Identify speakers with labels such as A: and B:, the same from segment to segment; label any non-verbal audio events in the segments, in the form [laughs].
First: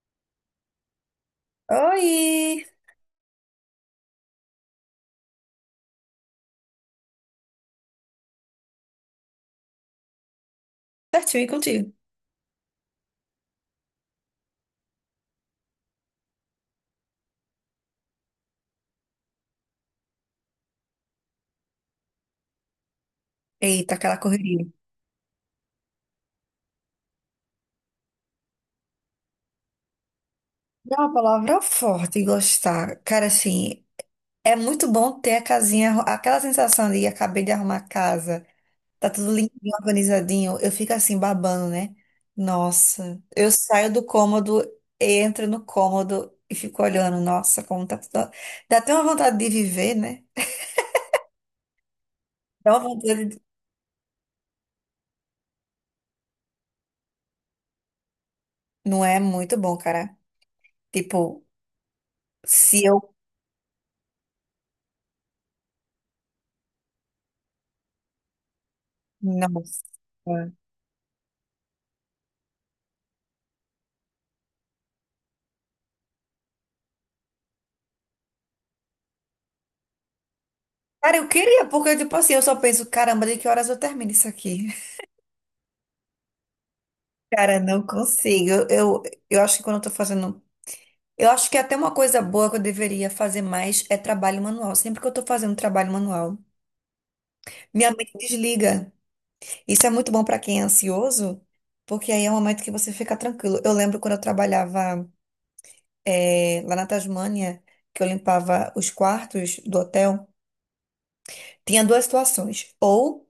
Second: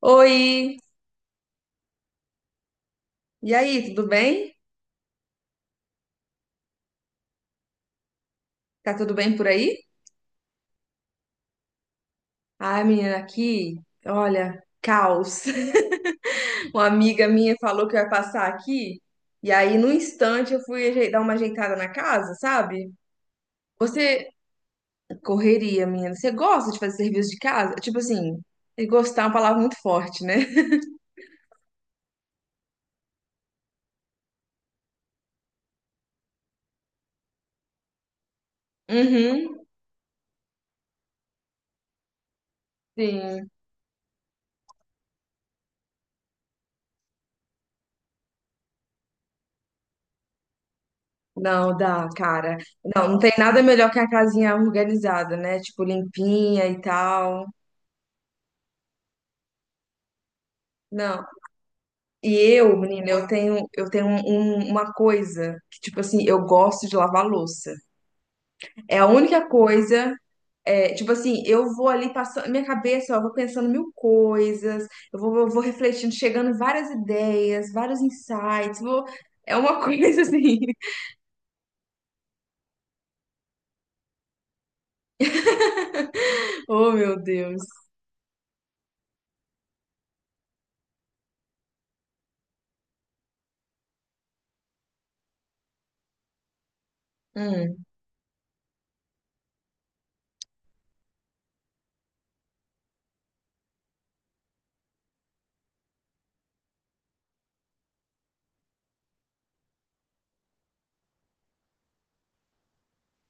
A: Oi!
B: Oi!
A: E aí, tudo bem? Tá tudo bem por aí?
B: Certinho, e contigo?
A: Ai, menina, aqui, olha, caos. [laughs] Uma amiga minha falou que eu ia passar aqui, e aí, num instante, dar uma ajeitada na casa, sabe?
B: Eita, aquela
A: Você
B: correria.
A: correria, menina. Você gosta de fazer serviço de casa? Tipo assim, e gostar é uma palavra muito forte, né?
B: É uma palavra forte, gostar. Cara, assim, é muito bom ter a casinha, aquela sensação de acabei de arrumar a casa, tá tudo
A: Uhum,
B: limpinho, organizadinho. Eu fico assim, babando, né? Nossa, eu
A: sim.
B: saio do cômodo, entro no cômodo e fico olhando. Nossa, como tá tudo. Dá até uma vontade de viver, né?
A: Não, dá, cara.
B: Dá uma
A: Não, não
B: vontade.
A: tem nada melhor que a casinha organizada, né? Tipo, limpinha e tal.
B: Não é muito bom, cara.
A: Não.
B: Tipo,
A: E eu,
B: se
A: menina,
B: eu.
A: eu tenho uma coisa que, tipo assim, eu gosto de lavar louça. É a única
B: Nossa.
A: coisa, é, tipo assim, eu vou ali passando, minha cabeça, ó, eu vou pensando mil coisas, eu vou refletindo, chegando várias ideias, vários insights, vou- é uma [laughs] coisa assim.
B: Cara, eu queria, porque, tipo assim, eu só penso, caramba, de que horas eu termino isso aqui? [laughs]
A: [laughs] Oh, meu
B: Cara,
A: Deus.
B: não consigo. Eu acho que quando eu tô fazendo. Eu acho que até uma coisa boa que eu deveria fazer mais é trabalho manual. Sempre que eu tô fazendo trabalho manual,
A: Hum.
B: minha mente desliga. Isso é muito bom pra quem é ansioso, porque aí é um momento que você fica tranquilo. Eu lembro quando eu trabalhava, lá na Tasmânia, que eu limpava os quartos do hotel, tinha duas situações. Ou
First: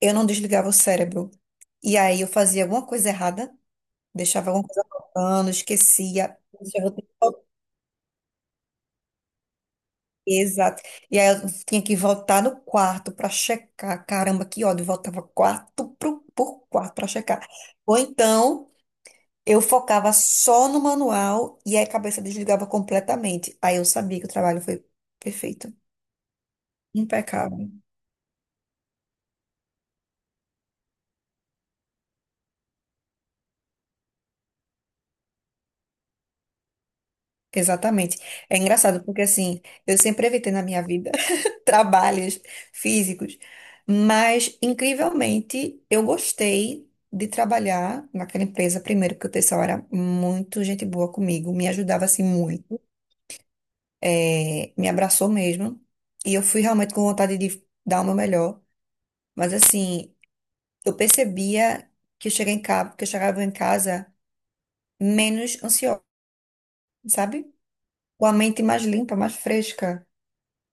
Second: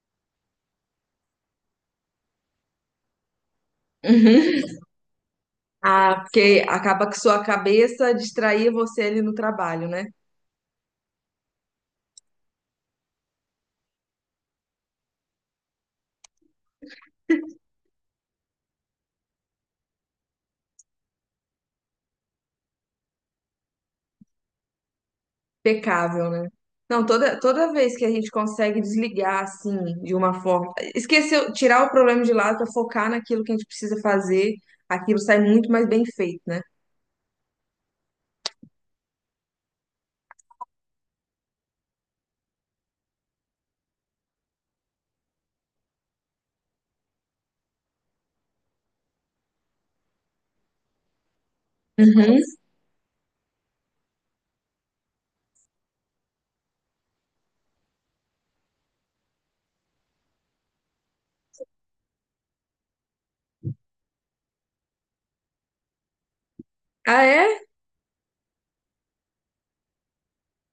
B: eu não desligava o cérebro, e aí eu fazia alguma coisa errada. Deixava
A: Uhum.
B: alguma coisa faltando,
A: Ah,
B: esquecia.
A: porque
B: Puxa, eu vou ter que
A: acaba que
B: voltar.
A: sua cabeça distraía você ali no trabalho, né?
B: Exato. E aí eu tinha que voltar no quarto para checar. Caramba, que ódio. Voltava por quarto para checar. Ou então eu focava só no manual e aí a cabeça desligava completamente. Aí eu sabia que o trabalho foi perfeito.
A: Impecável, né? Não, toda,
B: Impecável.
A: toda vez que a gente consegue desligar, assim, de uma forma. Esquecer, tirar o problema de lado para focar naquilo que a gente precisa fazer, aquilo sai muito mais bem feito, né?
B: Exatamente. É engraçado, porque assim, eu sempre evitei na minha vida. Trabalhos físicos. Mas, incrivelmente, eu gostei de trabalhar naquela empresa, primeiro, porque o pessoal era muito gente boa comigo, me ajudava assim
A: Uhum.
B: muito, me abraçou mesmo. E eu fui realmente com vontade de dar o meu melhor. Mas, assim, eu percebia que eu cheguei em casa, que eu chegava em casa menos ansiosa,
A: Ah,
B: sabe?
A: é?
B: Com a mente mais limpa, mais fresca.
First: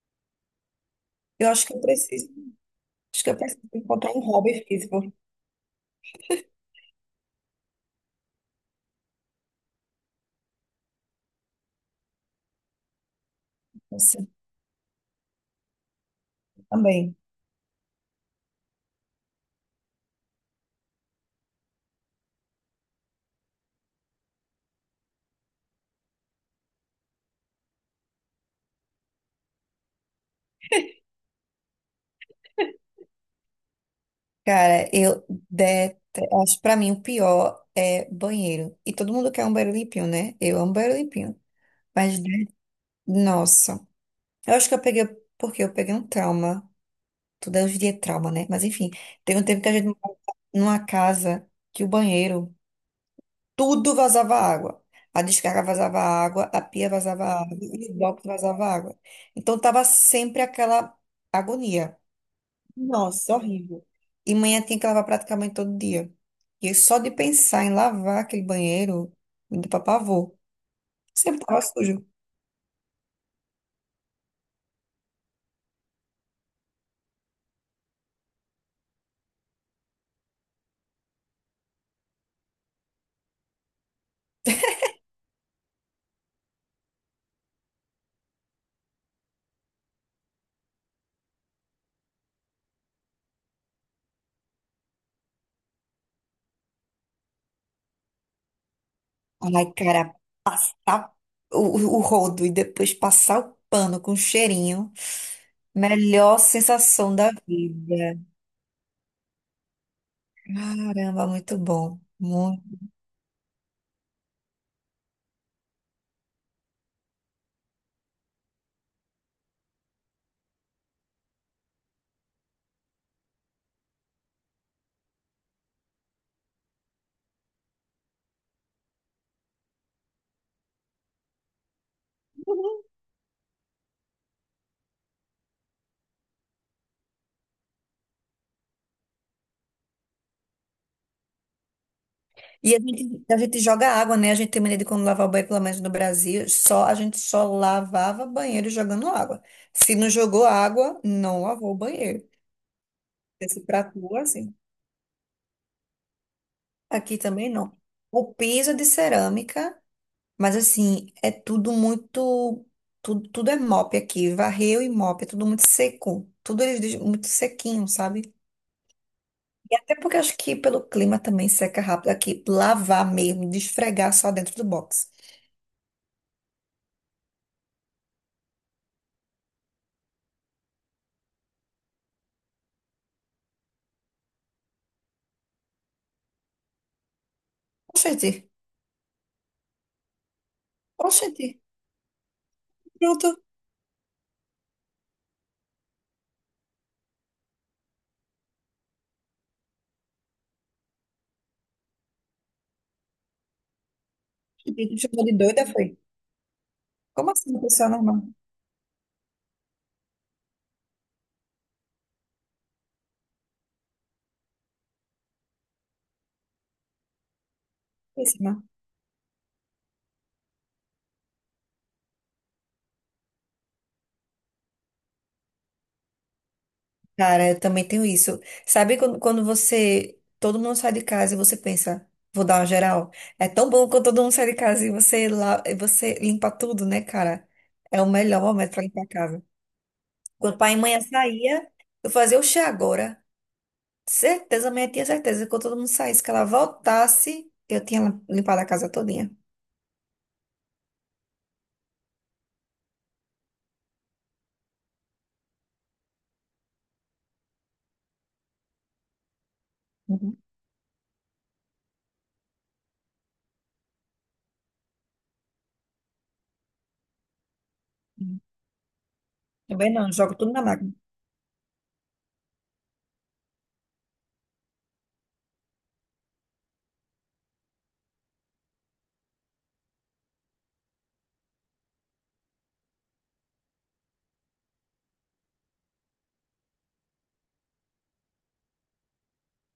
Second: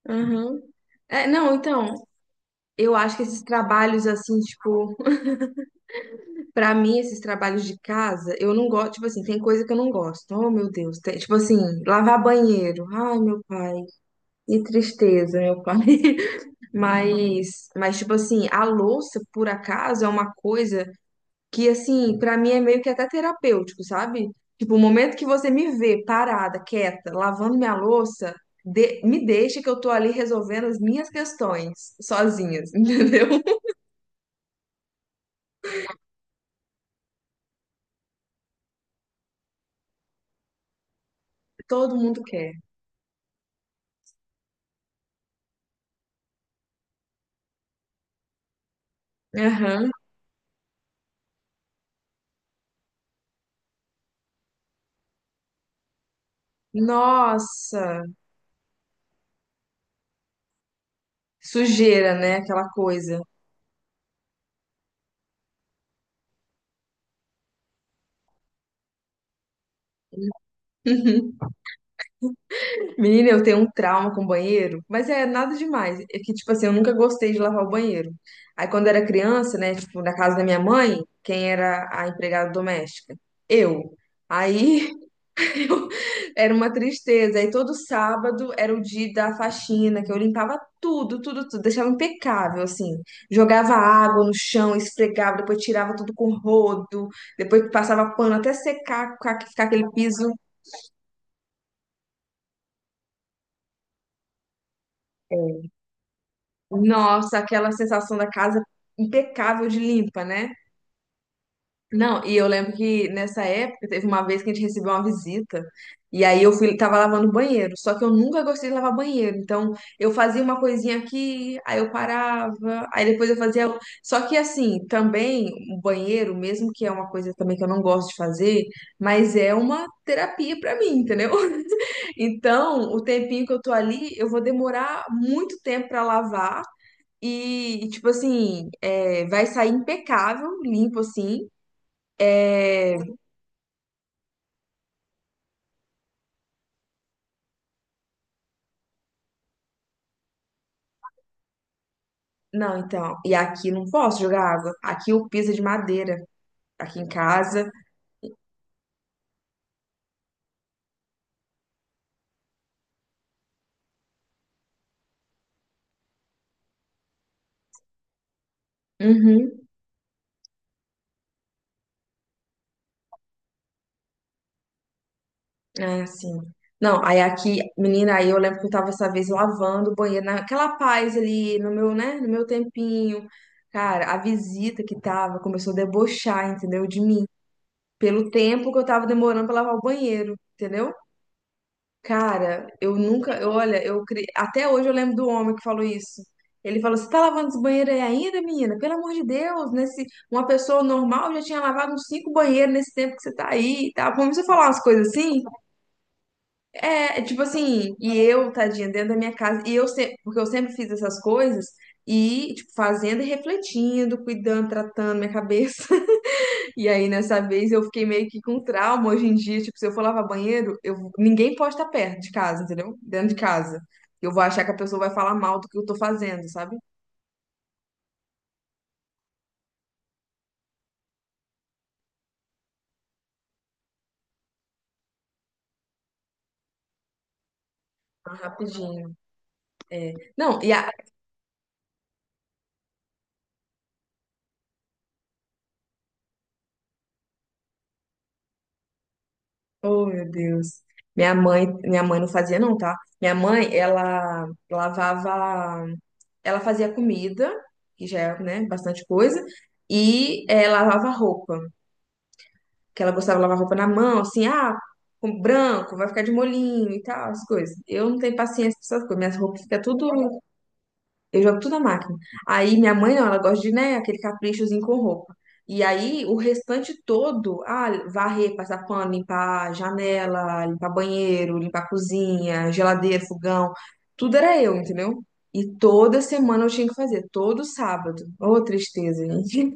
A: Uhum. É,
B: Eu
A: não,
B: acho que eu
A: então,
B: preciso,
A: eu acho
B: acho
A: que
B: que eu
A: esses
B: preciso
A: trabalhos,
B: encontrar um
A: assim,
B: hobby
A: tipo,
B: físico
A: pra mim, esses trabalhos de casa, eu não gosto, tipo assim, tem coisa que eu não gosto. Oh, meu Deus. Tem- tipo assim, lavar banheiro. Ai, meu pai.
B: assim,
A: Que tristeza, meu pai.
B: também.
A: Mas tipo assim, a louça, por acaso, é uma coisa que, assim, pra mim é meio que até terapêutico, sabe? Tipo, o momento que você me vê parada, quieta, lavando minha louça, de- me deixa que eu tô ali resolvendo as minhas questões sozinhas, [laughs] entendeu?
B: Cara, eu detesto. Acho que pra mim o pior é banheiro. E todo mundo quer um banheiro limpinho, né? Eu amo banheiro limpinho.
A: Todo
B: Mas,
A: mundo
B: de-
A: quer.
B: Nossa. Eu acho que eu peguei. Porque eu peguei um trauma. Tudo é hoje em dia é trauma, né? Mas enfim, teve um tempo que a gente
A: Aham.
B: morava numa casa que o banheiro, tudo vazava água. A descarga vazava água, a pia vazava água, o
A: Nossa,
B: box vazava água. Então tava sempre aquela agonia.
A: sujeira, né? Aquela coisa.
B: Nossa, horrível. E manhã tinha que lavar praticamente todo dia. E eu só de pensar em lavar aquele banheiro, me deu pra pavor.
A: [laughs]
B: Sempre tava sujo.
A: Menina, eu tenho um trauma com banheiro, mas é nada demais. É que, tipo assim, eu nunca gostei de lavar o banheiro. Aí, quando era criança, né, tipo, na casa da minha mãe, quem era a empregada doméstica? Eu. Aí, [laughs] eu- era uma tristeza. Aí, todo sábado era o dia da faxina, que eu limpava tudo, tudo, tudo, deixava impecável, assim. Jogava água no chão, esfregava, depois tirava tudo com rodo, depois passava pano até secar, ficar
B: Ai,
A: aquele
B: cara,
A: piso.
B: tá o, o rodo e depois passar o pano com cheirinho. Melhor sensação da
A: Nossa, aquela sensação
B: vida.
A: da casa impecável de limpa, né?
B: Caramba, muito bom.
A: Não, e eu
B: Muito.
A: lembro que nessa época teve uma vez que a gente recebeu uma visita, e aí eu fui, tava lavando o banheiro, só que eu nunca gostei de lavar banheiro, então eu fazia uma coisinha aqui, aí eu parava, aí depois eu fazia. Só que assim, também o banheiro, mesmo que é uma coisa também que eu não gosto de fazer, mas é uma terapia pra mim, entendeu? [laughs] Então, o tempinho que eu tô ali, eu vou demorar muito tempo pra lavar. E tipo assim, é, vai sair impecável, limpo assim.
B: E a
A: É,
B: gente, a gente joga água, né? A gente tem mania de quando lavar o banheiro, pelo menos no Brasil, só, a gente só lavava banheiro jogando água. Se não jogou água, não lavou o banheiro.
A: não, então. E
B: Esse
A: aqui não
B: prato
A: posso jogar
B: assim.
A: água. Aqui o piso é de madeira. Aqui em
B: Aqui também
A: casa.
B: não. O piso é de cerâmica, mas assim, é tudo muito. Tudo, tudo é mop aqui. Varreu e mop, é tudo muito seco. Tudo eles dizem muito sequinho, sabe?
A: Uhum.
B: E até porque acho que pelo clima também seca rápido aqui. Lavar mesmo, desfregar só dentro do box.
A: É assim. Não, aí aqui, menina, aí eu lembro que eu tava essa vez lavando o banheiro, naquela paz ali, no meu, né, no meu tempinho. Cara, a visita que tava começou a debochar, entendeu? De mim.
B: Oxente,
A: Pelo tempo que eu tava demorando pra lavar o banheiro, entendeu?
B: oxente,
A: Cara, eu nunca,
B: pronto.
A: eu, olha, eu cre- até hoje eu lembro do homem que falou isso. Ele falou: "Você tá lavando esse banheiro aí ainda, menina? Pelo amor de Deus, nesse uma pessoa normal já tinha lavado uns cinco banheiros nesse tempo que você tá aí e tal". Começou a falar umas
B: Gente, me
A: coisas
B: chamou de
A: assim.
B: doida, foi?
A: É
B: Como
A: tipo
B: assim, uma pessoa
A: assim, e
B: normal?
A: eu, tadinha, dentro da minha casa, e eu sempre, porque eu sempre fiz essas coisas e tipo fazendo e refletindo, cuidando, tratando minha cabeça. E aí, nessa vez, eu fiquei meio que com
B: Péssima.
A: trauma hoje em dia. Tipo, se eu for lavar banheiro, eu... ninguém pode estar perto de casa, entendeu? Dentro de casa. Eu vou achar que a pessoa vai falar mal do que eu tô fazendo, sabe?
B: Cara, eu também tenho isso. Sabe quando você, todo mundo sai de casa e você pensa, vou dar uma geral? É tão bom quando todo mundo sai de casa e você lá, e você limpa tudo, né, cara? É o
A: Ah,
B: melhor momento pra limpar a
A: rapidinho.
B: casa. Quando
A: Não, e
B: pai e
A: a.
B: mãe saía, eu fazia o chá agora. Certeza, minha tinha certeza que quando todo mundo saísse, que ela voltasse, eu tinha limpado a casa todinha.
A: Oh, meu Deus. Minha mãe não fazia, não, tá? Minha mãe, ela lavava. Ela fazia comida, que já é, né, bastante coisa,
B: Uhum.
A: e lavava roupa. Que ela gostava de lavar roupa na mão, assim, ah, com branco, vai ficar de molinho e tal, as coisas. Eu não tenho paciência pra essas coisas, minhas roupas ficam
B: Também não, jogo
A: tudo,
B: tudo na máquina.
A: eu jogo tudo na máquina. Aí minha mãe não, ela gosta de, né, aquele caprichozinho com roupa. E aí o restante todo, ah, varrer, passar pano, limpar janela, limpar banheiro, limpar cozinha, geladeira, fogão, tudo era eu, entendeu? E toda semana eu tinha que fazer, todo sábado. Ô, tristeza, gente.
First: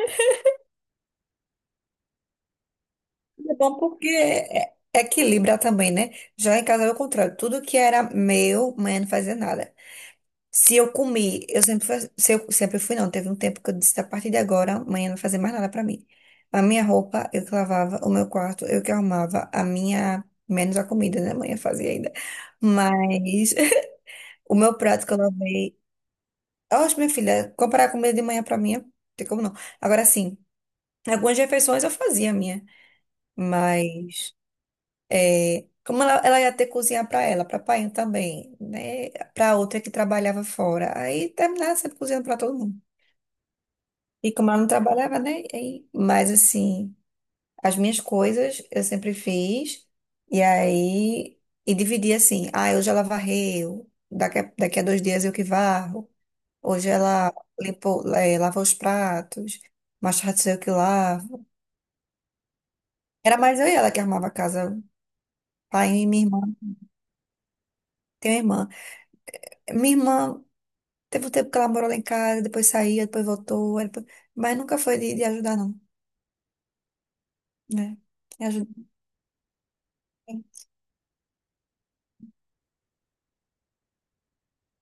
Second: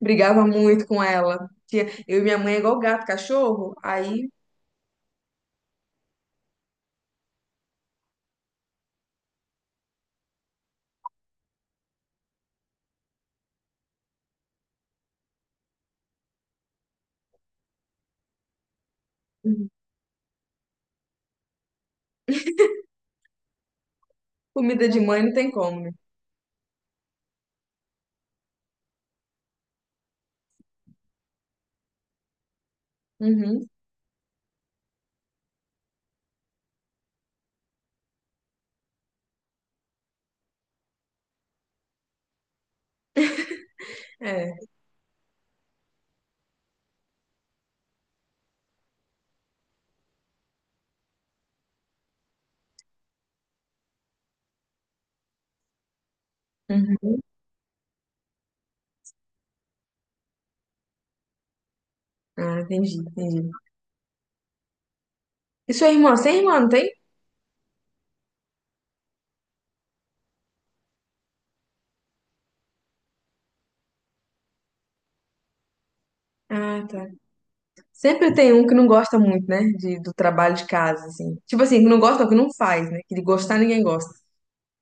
A: Brigava muito com ela. Tinha- Eu e minha mãe é igual gato,
B: É
A: cachorro.
B: bom porque
A: Aí,
B: é- equilibra também, né? Já em casa é o contrário. Tudo que era meu, mãe não fazia nada. Se eu comi, eu sempre, se eu sempre fui, não. Teve um tempo que eu disse, a partir de agora, amanhã não vai fazer mais nada pra mim. A minha roupa, eu que lavava, o meu quarto, eu que arrumava, a
A: uhum,
B: minha, menos a comida, né? Amanhã fazia ainda. Mas [laughs] o meu
A: comida de
B: prato que eu
A: mãe não tem
B: lavei.
A: como, né?
B: Oxe, minha filha, comprar a comida de manhã pra mim, não tem como não. Agora sim, algumas refeições eu fazia a minha,
A: Uhum,
B: mas é, como ela ia ter que cozinhar pra ela, pra pai também, né? Pra outra que trabalhava fora. Aí terminava sempre cozinhando pra todo mundo. E como
A: é.
B: ela não trabalhava, né? E- Mas assim, as minhas coisas eu sempre fiz. E aí, e dividi assim, ah, hoje ela varreu, daqui a 2 dias eu que varro. Hoje
A: Uhum.
B: ela limpou, lava os pratos, mais tarde sou eu que lavo.
A: Ah, entendi,
B: Era
A: entendi.
B: mais eu e ela que arrumava a casa.
A: E sua
B: Pai e
A: irmã?
B: minha
A: Você é
B: irmã.
A: irmã, não tem?
B: Tenho uma irmã. Minha irmã teve um tempo que ela morou lá em casa, depois saía, depois voltou, aí depois- mas nunca foi de ajudar, não,
A: Ah, tá.
B: né?
A: Sempre
B: Me
A: tem um que não
B: ajudou.
A: gosta muito, né? De, do trabalho de casa, assim. Tipo assim, que não gosta, não, que não faz, né? Que de gostar ninguém gosta.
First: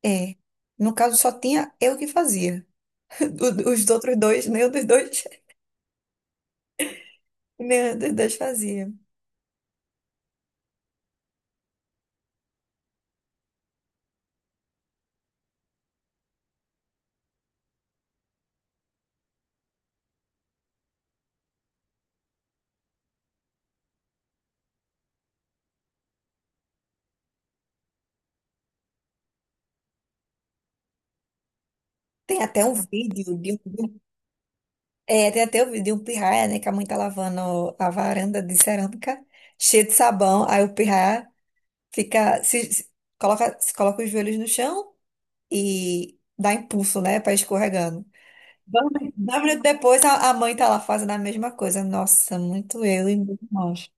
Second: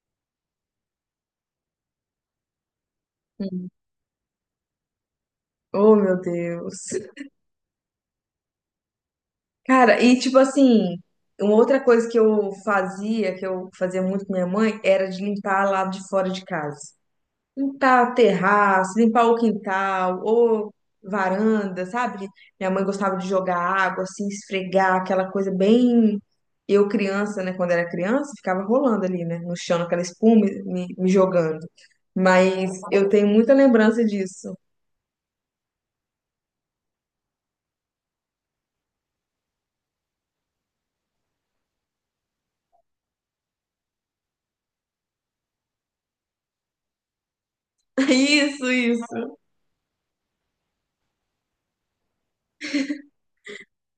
B: É. No caso, só tinha eu que fazia. [laughs]
A: Uhum.
B: Os outros dois, nenhum dos dois,
A: Oh, meu Deus.
B: [laughs] nenhum dos dois fazia.
A: Cara, e tipo assim, uma outra coisa que eu fazia muito com minha mãe, era de limpar lá de fora de casa. Limpar o terraço, limpar o quintal, ou varanda, sabe? Minha mãe gostava de jogar água, assim, esfregar, aquela coisa bem. Eu, criança, né? Quando era criança, ficava rolando ali, né? No chão, aquela espuma me jogando.
B: Tem até
A: Mas
B: um
A: eu tenho
B: vídeo
A: muita
B: de um, de um-
A: lembrança disso.
B: é, tem até o vídeo de um pirraia, né, que a mãe tá lavando a varanda de cerâmica cheia de sabão, aí o pirraia fica se coloca os joelhos no chão e dá impulso, né, para escorregando.
A: [laughs] Isso,
B: Dois min-
A: isso.
B: dois minutos depois a mãe tá lá fazendo a mesma coisa. Nossa, muito eu e muito nós.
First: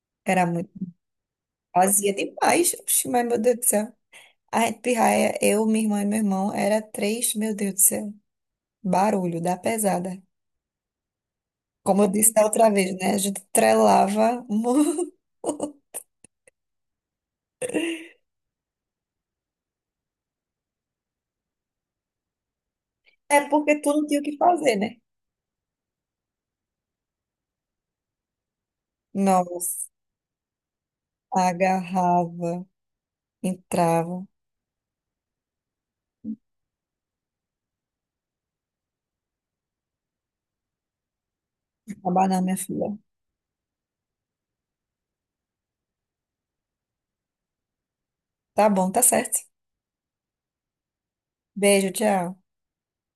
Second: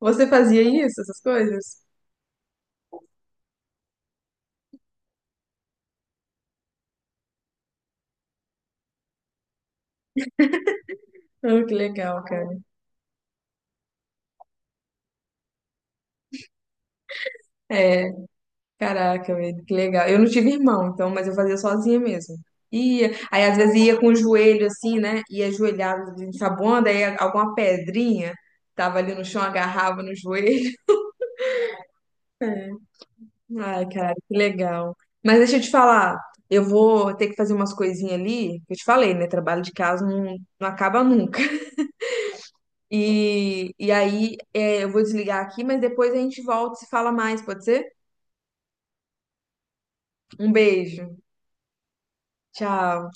A: Você
B: Era
A: fazia
B: muito.
A: isso, essas coisas?
B: Fazia demais. Oxi, mas meu Deus do céu. A gente pirraia, eu, minha irmã e meu irmão, era três, meu Deus do céu, barulho da pesada.
A: Oh, que
B: Como eu
A: legal,
B: disse da
A: cara.
B: outra vez, né? A gente trelava muito. [laughs]
A: É. Caraca, velho, que legal. Eu não tive irmão, então, mas eu fazia sozinha mesmo. Ia,
B: É
A: aí às vezes
B: porque tu
A: ia
B: não
A: com o
B: tinha o que
A: joelho
B: fazer, né?
A: assim, né? Ia ajoelhado, ensaboando, aí alguma pedrinha tava ali no chão,
B: Nossa,
A: agarrava no joelho.
B: agarrava,
A: É. Ai, cara,
B: entrava.
A: que legal. Mas deixa eu te falar, eu vou ter que fazer umas coisinhas ali, que eu te falei, né? Trabalho de casa não, não acaba nunca.
B: Acabar não, minha filha.
A: E aí, é, eu vou desligar aqui, mas depois a gente volta e se fala mais, pode ser?
B: Tá bom, tá certo.
A: Um beijo.
B: Beijo, tchau.
A: Tchau.